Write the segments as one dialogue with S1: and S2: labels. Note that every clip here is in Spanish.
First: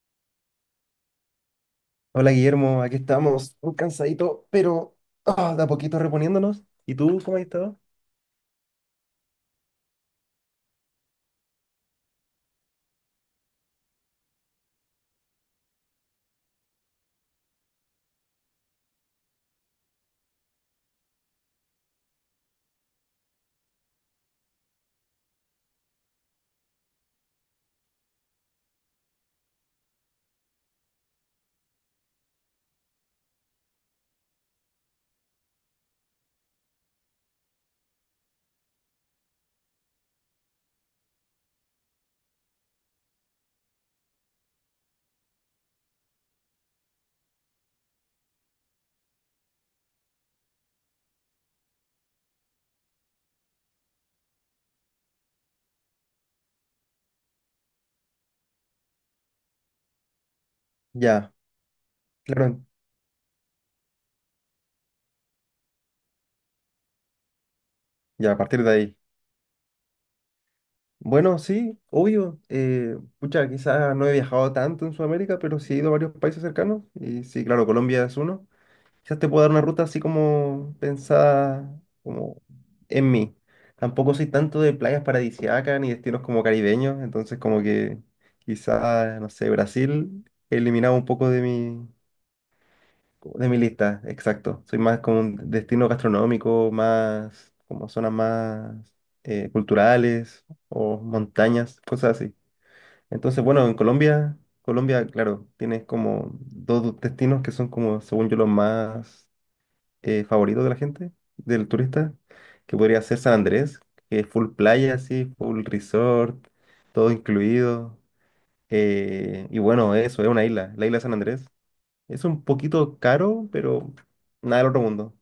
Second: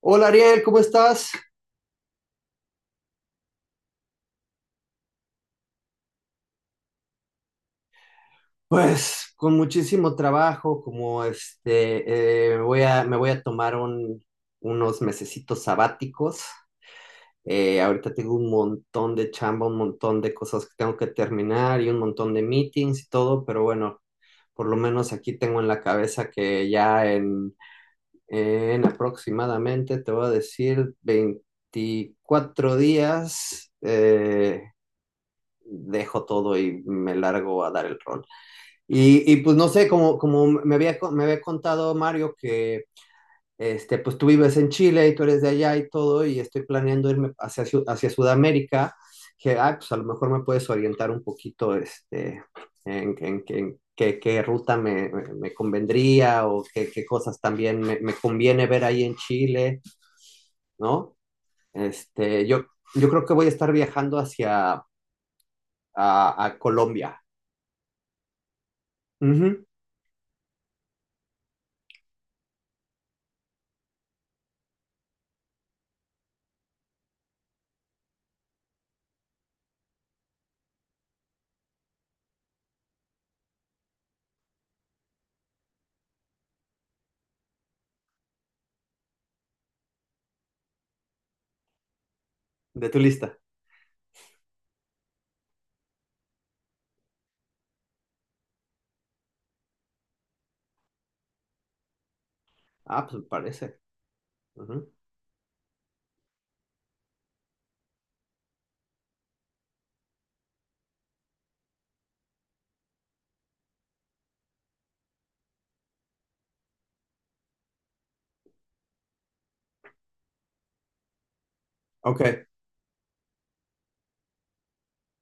S1: Hola Ariel, ¿cómo estás?
S2: Hola Guillermo, aquí estamos, un cansadito, pero de a poquito reponiéndonos. ¿Y tú cómo has estado?
S1: Pues con muchísimo trabajo, como este, me voy a tomar unos mesecitos sabáticos. Ahorita tengo un montón de chamba, un montón de cosas que tengo que terminar y un montón de meetings y todo, pero bueno, por lo menos aquí tengo en la cabeza que ya en aproximadamente, te voy a decir, 24 días, dejo todo y me largo a dar el rol. Pues no sé, como me había contado Mario que este, pues tú vives en Chile y tú eres de allá y todo, y estoy planeando irme hacia Sudamérica, que pues a lo mejor me puedes orientar un poquito este, en qué ruta me convendría o qué cosas también me conviene ver ahí en Chile, ¿no?
S2: Ya,
S1: Este,
S2: claro,
S1: yo, yo creo que voy a estar viajando hacia a Colombia.
S2: ya a partir de ahí.
S1: Ujú.
S2: Bueno, sí, obvio. Pucha, quizás no he viajado tanto en Sudamérica, pero sí he ido a varios países cercanos. Y sí, claro, Colombia es uno. Quizás te puedo dar una ruta así como pensada como en mí. Tampoco soy tanto de playas paradisíacas ni destinos como caribeños, entonces como que quizás, no sé, Brasil eliminaba un poco de mi
S1: De tu lista.
S2: De mi lista, exacto. Soy más como un destino gastronómico, más como zonas más culturales o montañas, cosas así.
S1: Ah, pues me
S2: Entonces, bueno, en
S1: parece.
S2: Colombia,
S1: Ujú.
S2: Colombia, claro, tienes como dos destinos que son como, según yo, los más favoritos de la gente, del turista, que podría ser San Andrés, que es full playa, así, full resort, todo incluido. Y bueno, eso, es una isla, la isla de San Andrés es un
S1: Ok.
S2: poquito caro, pero nada del otro mundo.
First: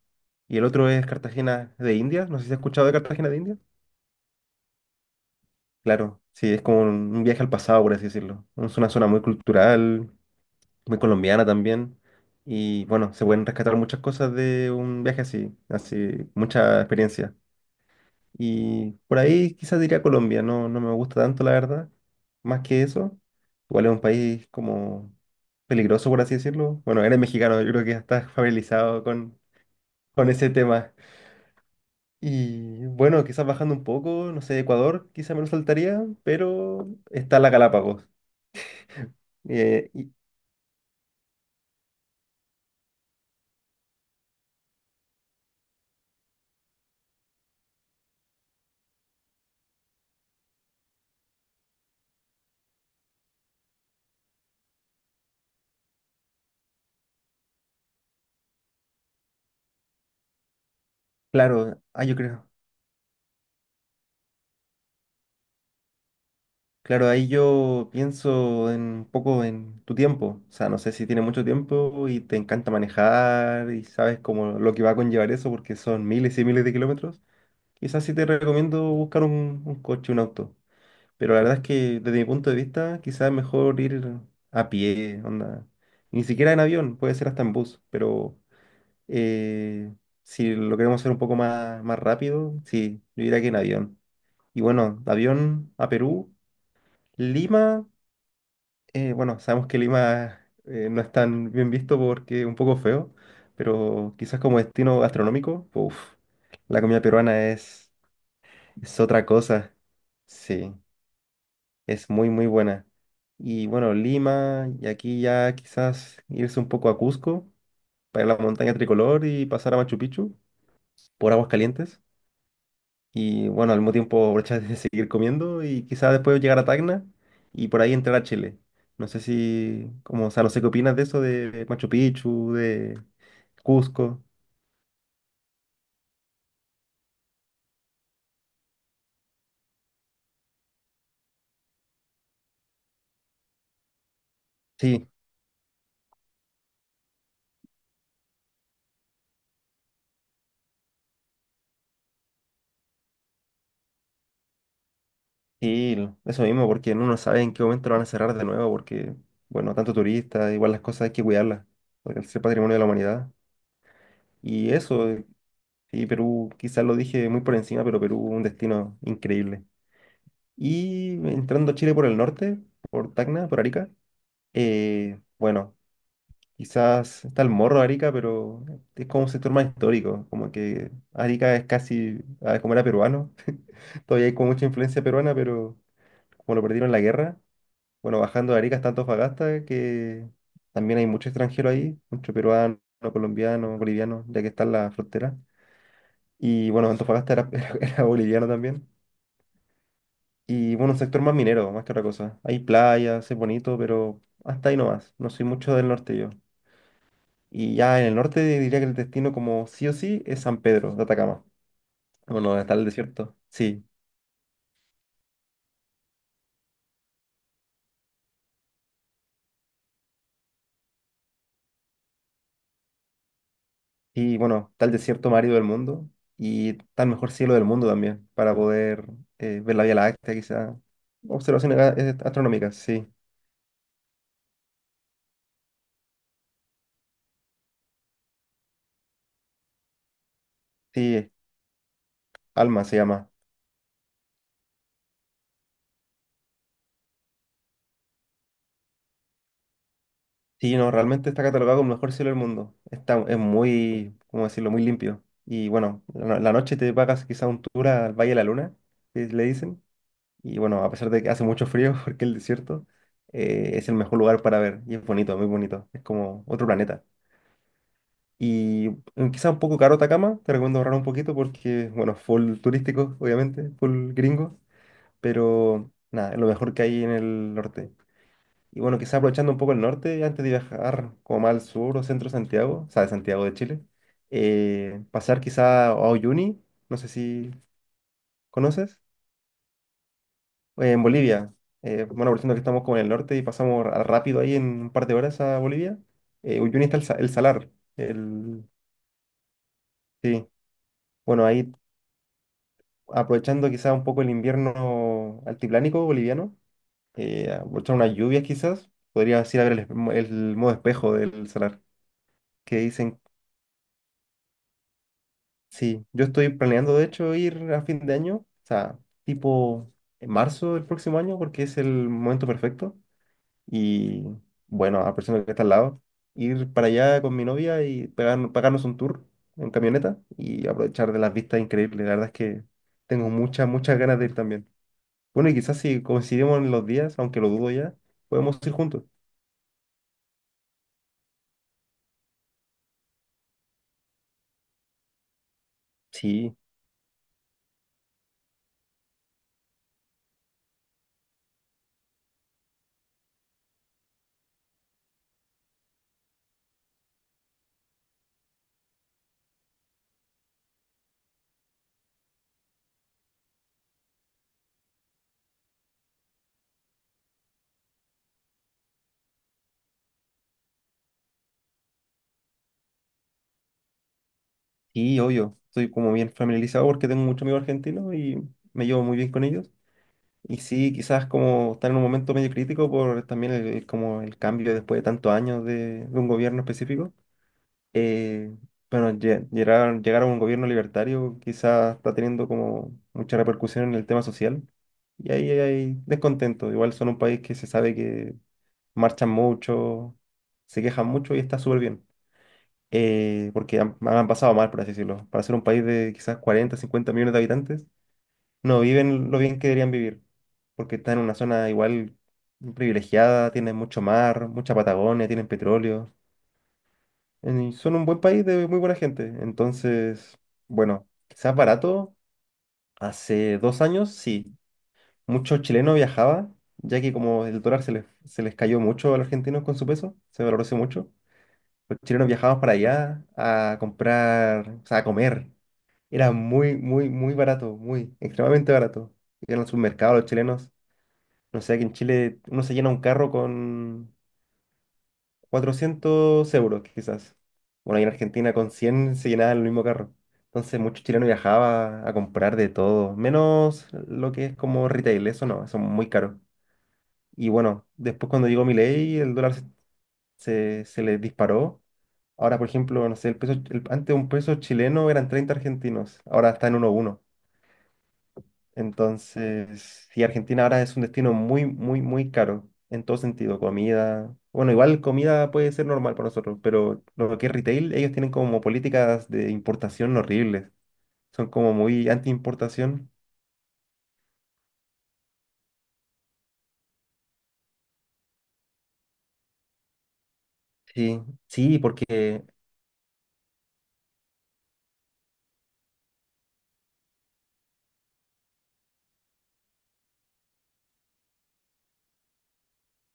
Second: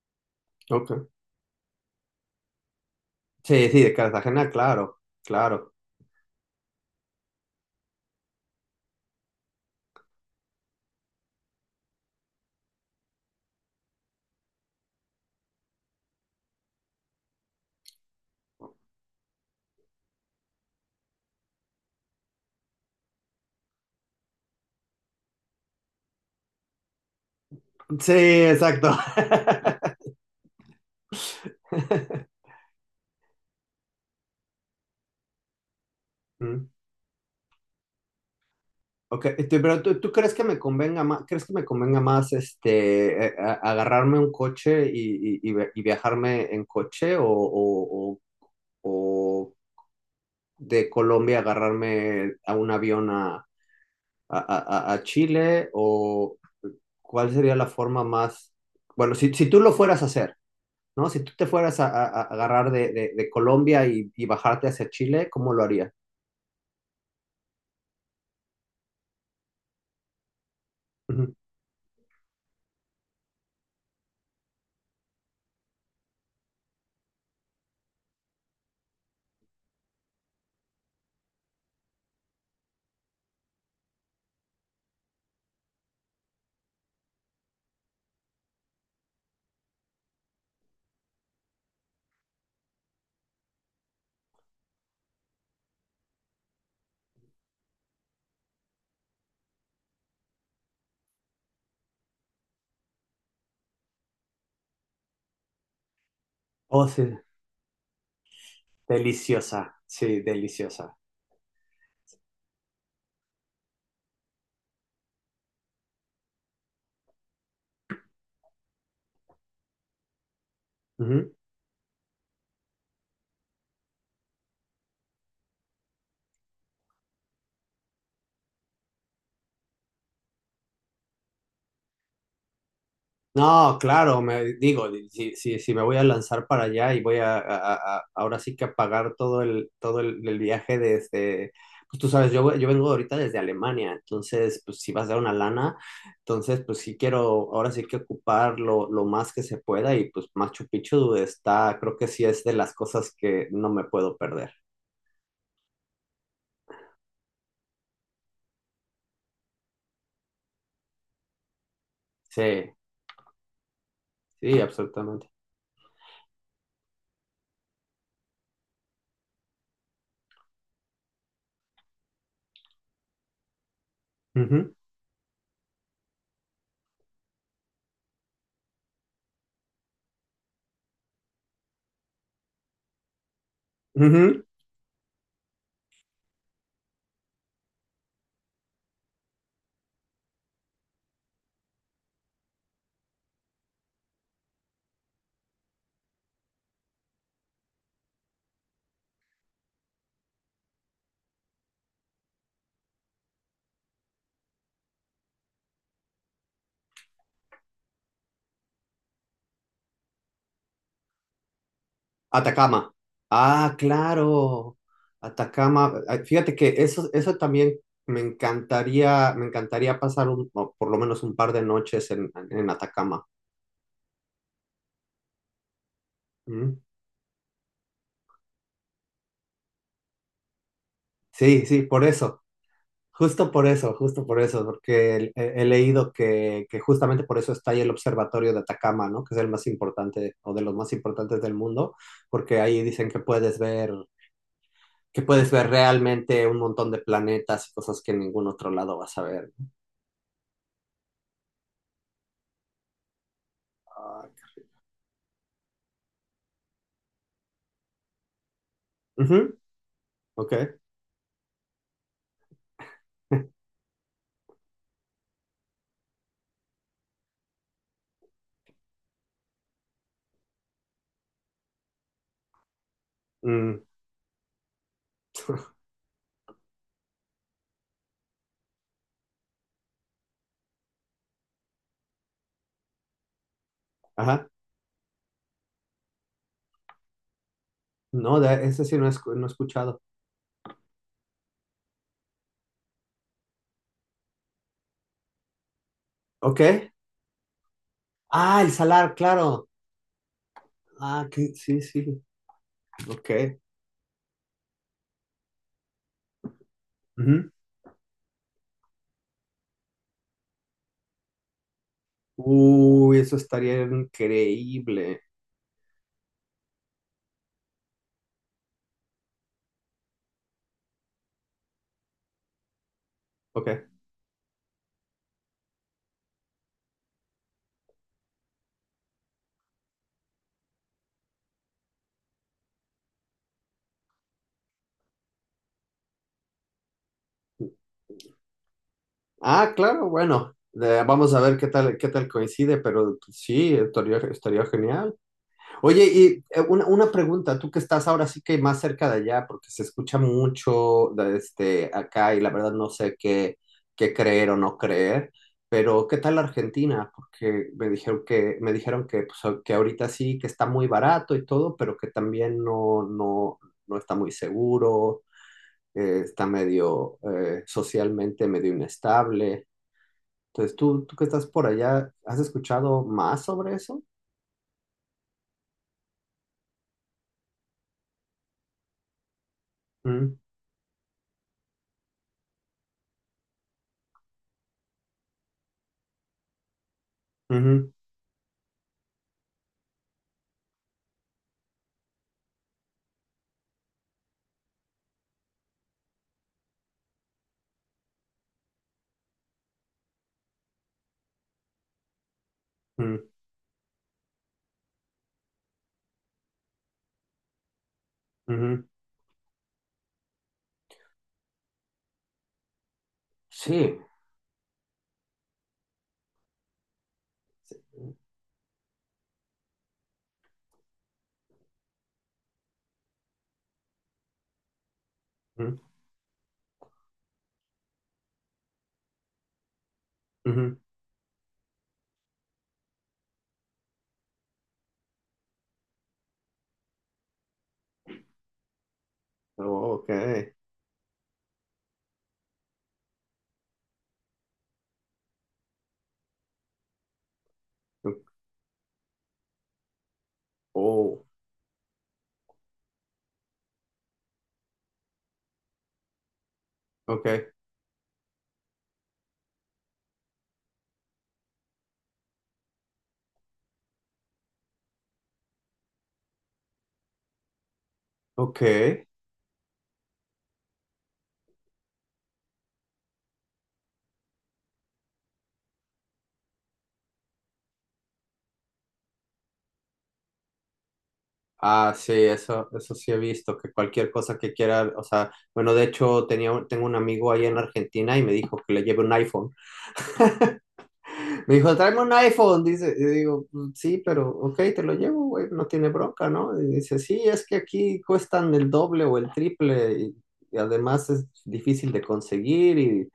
S2: Y el otro es
S1: Ok.
S2: Cartagena de Indias. No sé si has escuchado de Cartagena de Indias.
S1: Sí, sí, de Cartagena, claro, claro.
S2: Claro, sí, es como un viaje al pasado, por así decirlo. Es una zona muy cultural, muy colombiana también. Y bueno, se pueden rescatar muchas cosas de un viaje así, mucha experiencia. Y por ahí quizás diría Colombia, no, no me gusta tanto, la verdad. Más que eso, igual es un país como peligroso, por así decirlo. Bueno, eres mexicano, yo creo que ya
S1: Sí,
S2: estás
S1: exacto.
S2: familiarizado con ese tema. Y bueno, quizás bajando un poco, no sé, Ecuador, quizás me lo saltaría,
S1: Mm.
S2: pero está la Galápagos.
S1: Ok, este, pero ¿tú,
S2: Y
S1: tú crees que me convenga más, este, agarrarme un coche y viajarme en coche o de Colombia agarrarme a un avión a Chile? ¿O cuál sería la forma más, bueno, si tú lo fueras a hacer, ¿no? Si tú te fueras
S2: claro,
S1: a, a-
S2: yo
S1: a
S2: creo.
S1: agarrar de Colombia y bajarte hacia Chile, ¿cómo lo haría?
S2: Claro, ahí yo pienso en, un poco en tu tiempo. O sea, no sé si tienes
S1: Ujú.
S2: mucho tiempo y te encanta manejar y sabes como lo que va a conllevar eso porque son miles y miles de kilómetros. Quizás sí te recomiendo buscar un coche, un auto. Pero la verdad es que desde mi punto de vista, quizás es mejor ir a pie, onda. Y ni siquiera en avión, puede ser hasta en bus, pero eh, si lo queremos hacer un poco más rápido, sí, yo diría que en avión. Y bueno, de avión a Perú, Lima, bueno, sabemos que Lima no es tan bien visto porque es un poco feo, pero quizás como destino gastronómico, uff, la
S1: Oh,
S2: comida
S1: sí,
S2: peruana es otra
S1: deliciosa,
S2: cosa,
S1: sí,
S2: sí.
S1: deliciosa.
S2: Es muy, muy buena. Y bueno, Lima, y aquí ya quizás irse un poco a Cusco, para la montaña tricolor y pasar a Machu Picchu por
S1: Ujú.
S2: aguas calientes. Y bueno, al mismo tiempo aprovechar de seguir comiendo y quizás después llegar a Tacna y por ahí entrar a Chile. No sé si, como, o sea, no sé qué opinas de eso de Machu Picchu, de
S1: No, claro,
S2: Cusco.
S1: me digo, si me voy a lanzar para allá y voy ahora sí que a pagar todo el viaje desde, pues tú sabes, yo vengo ahorita desde Alemania, entonces, pues si vas a
S2: Sí,
S1: dar una lana, entonces, pues sí quiero, ahora sí que ocupar lo más que se pueda y pues Machu Picchu está, creo que sí es de las cosas que no me puedo perder.
S2: sí, eso mismo, porque uno no sabe en qué momento lo van a cerrar de nuevo, porque, bueno, tanto turista, igual las cosas hay que cuidarlas, porque es el
S1: Sí,
S2: patrimonio de la humanidad.
S1: sí,
S2: Y eso,
S1: absolutamente.
S2: y Perú, quizás lo dije muy por encima, pero Perú, un destino increíble. Y entrando a Chile por el norte, por Tacna, por Arica,
S1: Ujú,
S2: bueno, quizás está el Morro de Arica, pero es como un sector más histórico, como que Arica es casi, como era peruano, todavía hay
S1: ujú.
S2: como mucha influencia peruana, pero como lo perdieron en la guerra, bueno, bajando de Arica hasta Antofagasta, que también hay mucho extranjero ahí, mucho peruano, colombiano, boliviano, ya que está en la frontera. Y bueno, Antofagasta era, era boliviano también. Y bueno, un sector más minero, más que otra cosa. Hay playas, es bonito, pero hasta ahí nomás. No soy mucho del norte yo. Y ya en el norte diría que el destino como sí o sí es San Pedro de Atacama. Bueno, donde está el
S1: Atacama.
S2: desierto.
S1: Ah,
S2: Sí.
S1: claro. Atacama. Ah, fíjate que eso también me encantaría pasar o por lo menos un par de noches en Atacama.
S2: Y bueno, está el desierto más árido del mundo. Y
S1: Mm.
S2: está el mejor cielo del mundo también, para poder ver la Vía Láctea, quizá.
S1: Sí,
S2: Observaciones
S1: sí, por eso.
S2: astronómicas, sí.
S1: Justo por eso, justo por eso, porque he leído que justamente por eso está ahí el observatorio de Atacama, ¿no? Que es el más importante o de los más
S2: Sí,
S1: importantes del mundo, porque ahí
S2: Alma se
S1: dicen que
S2: llama.
S1: puedes ver, que puedes ver realmente un montón de planetas y cosas que en ningún otro lado vas a ver.
S2: Sí, no, realmente está catalogado como el mejor cielo del mundo. Es muy,
S1: Ah.
S2: ¿cómo decirlo?, muy limpio. Y bueno, la noche te pagas quizá un tour al Valle de la Luna, que le
S1: Ujú.
S2: dicen.
S1: Ok.
S2: Y bueno, a pesar de que hace mucho frío, porque el desierto es el mejor lugar para ver. Y es bonito, muy bonito. Es como otro planeta. Y quizá un poco caro Atacama, te recomiendo ahorrar un poquito porque, bueno, full turístico, obviamente,
S1: Mm,
S2: full gringo. Pero nada, es lo mejor que hay en el norte. Y bueno, quizá aprovechando un poco el norte, antes de viajar como más al sur o centro de Santiago, o sea, de Santiago de Chile,
S1: ajá.
S2: pasar quizá a Uyuni, no sé si
S1: No, ese sí
S2: conoces,
S1: no he escuchado.
S2: en Bolivia. Bueno, aprovechando que estamos como en el norte y pasamos rápido ahí en un par de horas a Bolivia,
S1: Ok.
S2: Uyuni está el salar.
S1: Ah,
S2: El,
S1: el salar, claro.
S2: sí,
S1: Ah,
S2: bueno, ahí
S1: sí, sí. Ok.
S2: aprovechando quizá un poco el invierno altiplánico boliviano,
S1: Ujú.
S2: aprovechar unas lluvias quizás, podrías ir a ver el modo espejo del salar que
S1: Uy,
S2: dicen.
S1: eso estaría increíble.
S2: Sí, yo estoy planeando de hecho ir a fin de año, o sea, tipo en marzo del próximo año, porque es el momento perfecto.
S1: Ok.
S2: Y bueno, a la persona que está al lado, ir para allá con mi novia y pagarnos un tour en camioneta y aprovechar de las vistas increíbles. La verdad es que tengo muchas, muchas ganas de ir también. Bueno, y quizás si coincidimos en los días, aunque lo dudo ya, podemos ir juntos.
S1: Ah, claro, bueno. Vamos a ver qué tal coincide, pero sí, estaría genial. Oye, y
S2: Sí,
S1: una pregunta, tú que estás ahora sí que más cerca de allá, porque se escucha mucho de este acá y la verdad no sé qué creer o no creer, pero ¿qué tal Argentina? Porque me dijeron que, pues, que ahorita sí, que está muy barato y todo, pero que también no está muy seguro, está medio socialmente medio inestable. Entonces, tú que estás por allá, ¿has escuchado más sobre eso?
S2: sí, obvio. Estoy como bien familiarizado porque tengo muchos amigos argentinos y me llevo muy bien con ellos.
S1: Mm,
S2: Y sí, quizás como están en un momento medio crítico por también como el cambio después de, tantos años de un gobierno específico.
S1: ujú,
S2: Eh, bueno, llegar a un gobierno libertario quizás está teniendo como mucha repercusión en el tema social. Y ahí hay descontento. Igual son un país que se sabe que marchan mucho, se quejan mucho y está súper bien.
S1: mm,
S2: Porque han pasado mal, por así decirlo. Para ser un país de quizás 40 50 millones de habitantes no
S1: ujú.
S2: viven lo bien que deberían vivir, porque están en una zona igual privilegiada, tienen
S1: Sí.
S2: mucho mar, mucha Patagonia, tienen petróleo, y son un buen país de muy buena gente. Entonces, bueno, quizás barato, hace 2 años sí, muchos
S1: Ujú,
S2: chilenos viajaban, ya que como el dólar se les cayó mucho a los argentinos con su peso, se valorizó
S1: ujú.
S2: mucho, los chilenos viajaban para allá a comprar, o sea, a comer. Era muy, muy, muy barato, muy, extremadamente barato. Iban al
S1: Oh,
S2: supermercado los
S1: okay.
S2: chilenos. No sé, aquí en Chile uno se llena un carro con 400 euros, quizás. Bueno, ahí en Argentina con 100 se llenaba el mismo carro. Entonces, muchos
S1: Oh,
S2: chilenos viajaba a comprar de todo, menos lo que es como retail, eso no, eso es muy caro.
S1: okay,
S2: Y bueno, después cuando llegó Milei, el dólar se le disparó. Ahora, por ejemplo, no sé, antes un peso chileno eran 30 argentinos, ahora está en uno uno.
S1: okay.
S2: Entonces, y Argentina ahora es un destino muy, muy, muy caro en todo sentido, comida. Bueno, igual comida puede ser normal para nosotros, pero lo que es retail, ellos tienen como políticas de importación horribles. Son como
S1: Ah,
S2: muy
S1: sí, eso sí
S2: anti-importación.
S1: he visto, que cualquier cosa que quiera, o sea, bueno, de hecho tengo un amigo ahí en Argentina y me dijo que le lleve un iPhone.
S2: Sí,
S1: Me dijo,
S2: sí,
S1: tráeme un
S2: porque
S1: iPhone, dice, y digo, "Mm, sí, pero, ok, te lo llevo, güey, no tiene bronca, ¿no?" Y dice, sí, es que aquí cuestan el doble o el triple y, además es difícil de conseguir y,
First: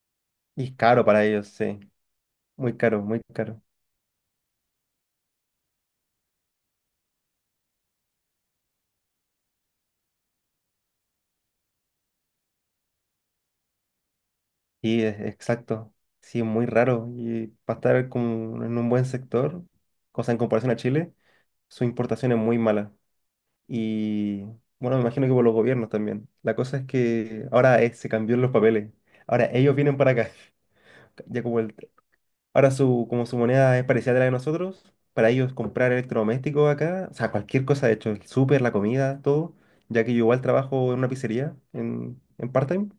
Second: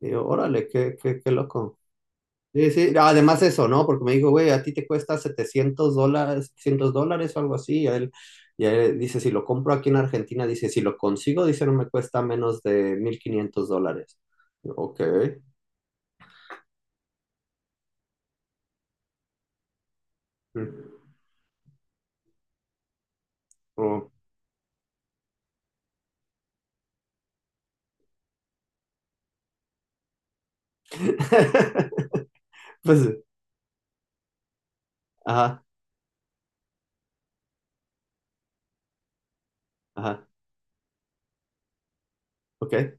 S1: digo, órale,
S2: es
S1: qué,
S2: caro
S1: qué,
S2: para
S1: qué
S2: ellos,
S1: loco.
S2: sí.
S1: Sí,
S2: Muy
S1: sí,
S2: caro, muy
S1: además
S2: caro.
S1: eso, ¿no? Porque me dijo, güey, a ti te cuesta $700, $700 o algo así. Y a él dice, si lo compro aquí en Argentina, dice, si lo consigo, dice, no me cuesta menos de $1.500. Ok.
S2: Sí, exacto. Sí, es muy raro. Y para estar como en un buen sector, cosa en comparación a
S1: Mm,
S2: Chile, su importación es muy mala.
S1: oh.
S2: Y bueno, me imagino que por los gobiernos también. La cosa es que ahora se cambió los papeles. Ahora ellos vienen para acá. Ya como el,
S1: Pues,
S2: Como su moneda es parecida a la de nosotros, para ellos
S1: ajá,
S2: comprar electrodomésticos acá, o sea, cualquier cosa, de hecho, el súper, la comida, todo, ya que yo
S1: ajá,
S2: igual trabajo en una pizzería en part-time.
S1: ok.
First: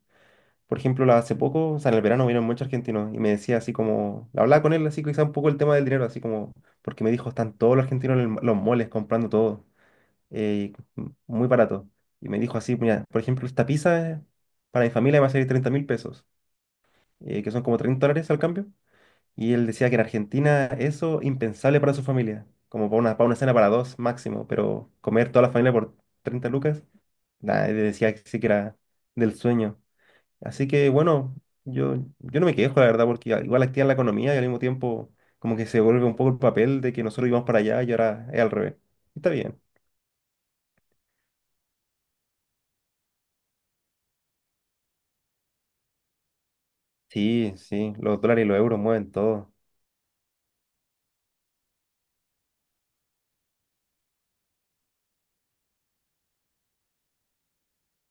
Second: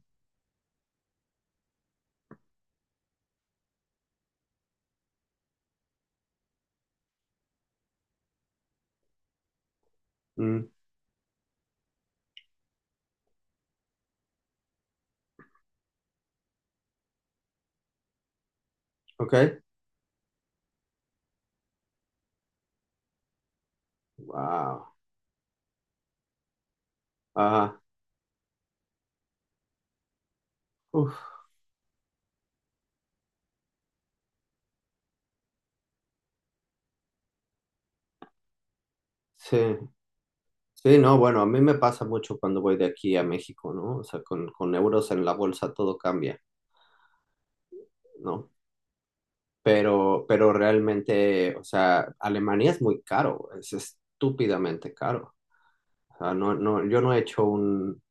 S2: Por ejemplo, hace poco, o sea, en el verano vinieron muchos argentinos y me decía así como, hablaba con él así quizá un poco el tema del dinero, así como, porque me dijo, están todos los argentinos en los moles comprando todo
S1: Mm,
S2: eh, muy barato. Y me dijo así, mira, por ejemplo, esta pizza para mi familia me va a salir 30 mil pesos, que son como 30 dólares al cambio.
S1: ok,
S2: Y él decía que en Argentina eso impensable para su familia, como para una cena para dos máximo,
S1: wow,
S2: pero comer toda la familia por 30 lucas, nada, él
S1: ajá,
S2: decía que sí que era del sueño. Así que
S1: uf,
S2: bueno, yo no me quejo, la verdad, porque igual activa la economía y al mismo tiempo como que se vuelve un poco el papel de que nosotros íbamos para allá y ahora es al revés. Está
S1: sí.
S2: bien.
S1: Sí, no, bueno, a mí me pasa mucho cuando voy de aquí a México, ¿no? O sea, con euros en la bolsa todo cambia,
S2: Sí, sí, los dólares y
S1: ¿no?
S2: los euros mueven todo.
S1: Pero realmente, o sea, Alemania es muy caro, es estúpidamente caro. O sea, yo no he hecho un,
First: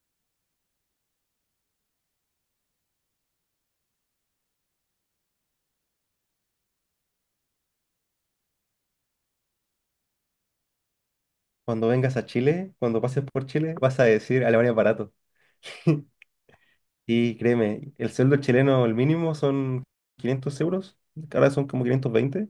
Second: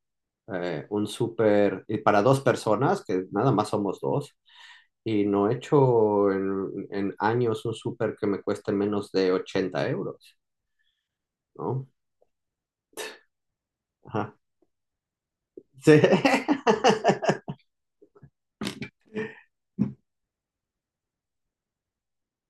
S1: eh, un súper, y para dos personas, que nada más somos dos, y no he hecho en años un súper que me cueste menos de 80 euros, ¿no?
S2: Cuando vengas a Chile, cuando pases por Chile, vas a
S1: Ajá.
S2: decir Alemania es barato.
S1: Sí.
S2: Y créeme, el sueldo chileno, el mínimo son 500 euros, que ahora son como 520,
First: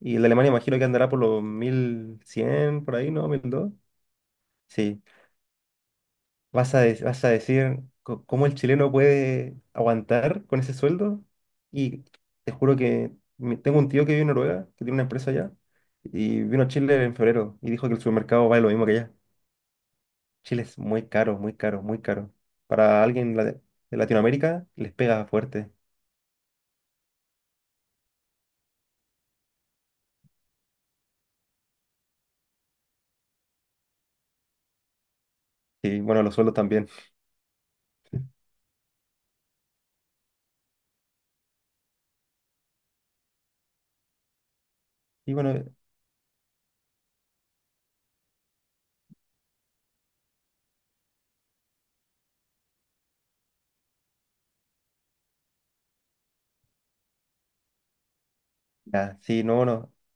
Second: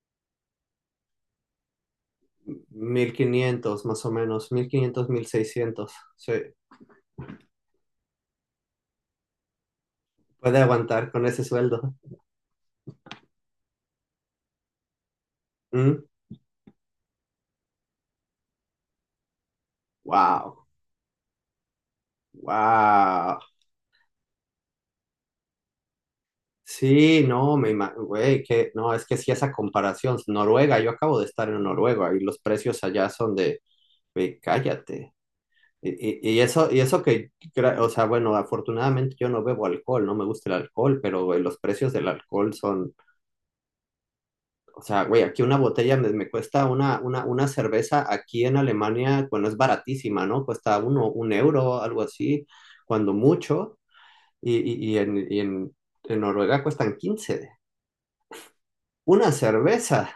S2: y el de Alemania imagino que andará por los 1.100 por ahí,
S1: mil
S2: ¿no? 1200.
S1: quinientos más o menos, mil
S2: Sí,
S1: quinientos 1.600 sí.
S2: vas a decir cómo el chileno puede aguantar
S1: Puede
S2: con ese
S1: aguantar
S2: sueldo,
S1: con ese sueldo.
S2: y te juro que tengo un tío que vive en Noruega, que tiene una empresa allá,
S1: ¿Mm?
S2: y vino a Chile en febrero, y dijo que el supermercado vale lo mismo que allá. Chile
S1: Wow,
S2: es muy caro, muy caro, muy caro. Para alguien
S1: wow.
S2: de Latinoamérica les pega fuerte.
S1: Sí, no, me imagino, güey, que no, es que sí esa comparación, Noruega, yo acabo de estar en Noruega y los precios allá son de, güey, cállate. Y,
S2: Y
S1: y-
S2: bueno, los
S1: y
S2: sueldos
S1: eso, y
S2: también.
S1: eso que, o sea, bueno, afortunadamente yo no bebo alcohol, no me gusta el alcohol, pero güey, los precios del alcohol son, o sea, güey,
S2: Y
S1: aquí una
S2: bueno,
S1: botella me cuesta una, cerveza aquí en Alemania, bueno, es baratísima, ¿no? Cuesta 1 euro, algo así, cuando mucho, y en Noruega cuestan 15,
S2: ya,
S1: una
S2: sí, no, no.
S1: cerveza.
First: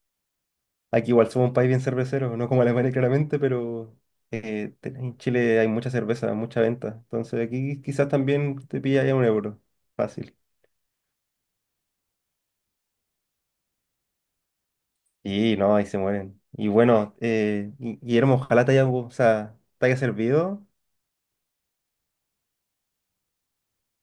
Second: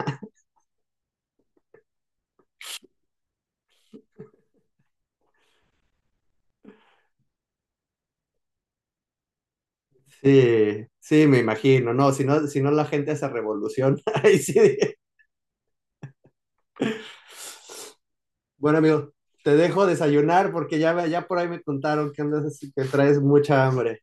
S2: Aquí igual somos un país bien cervecero, no como Alemania claramente, pero en Chile hay mucha cerveza, mucha venta. Entonces aquí quizás también te pilla ya un euro. Fácil.
S1: Sí, sí, me imagino, no, si no la gente se revoluciona. Ahí sí.
S2: Y no, ahí se mueren. Y bueno, Guillermo, ojalá te
S1: Bueno,
S2: haya, o
S1: amigo, te
S2: sea,
S1: dejo
S2: te haya
S1: desayunar
S2: servido.
S1: porque ya por ahí me contaron que andas así, que traes mucha hambre.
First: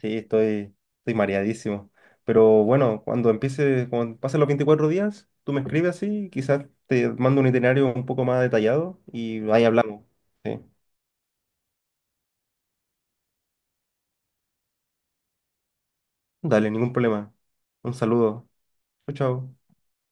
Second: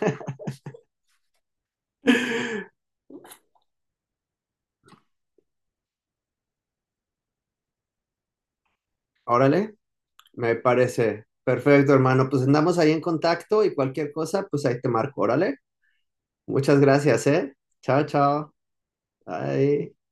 S2: Sí, estoy mareadísimo. Pero bueno, cuando empiece, cuando pasen los 24 días, tú me escribes así, quizás te mando un itinerario un poco más detallado y ahí
S1: Órale,
S2: hablamos.
S1: me
S2: Sí.
S1: parece. Perfecto, hermano. Pues andamos ahí en contacto y cualquier cosa, pues ahí te marco. Órale.
S2: Dale,
S1: Muchas
S2: ningún
S1: gracias,
S2: problema.
S1: ¿eh?
S2: Un
S1: Chao,
S2: saludo.
S1: chao.
S2: Chao, chao.
S1: Bye.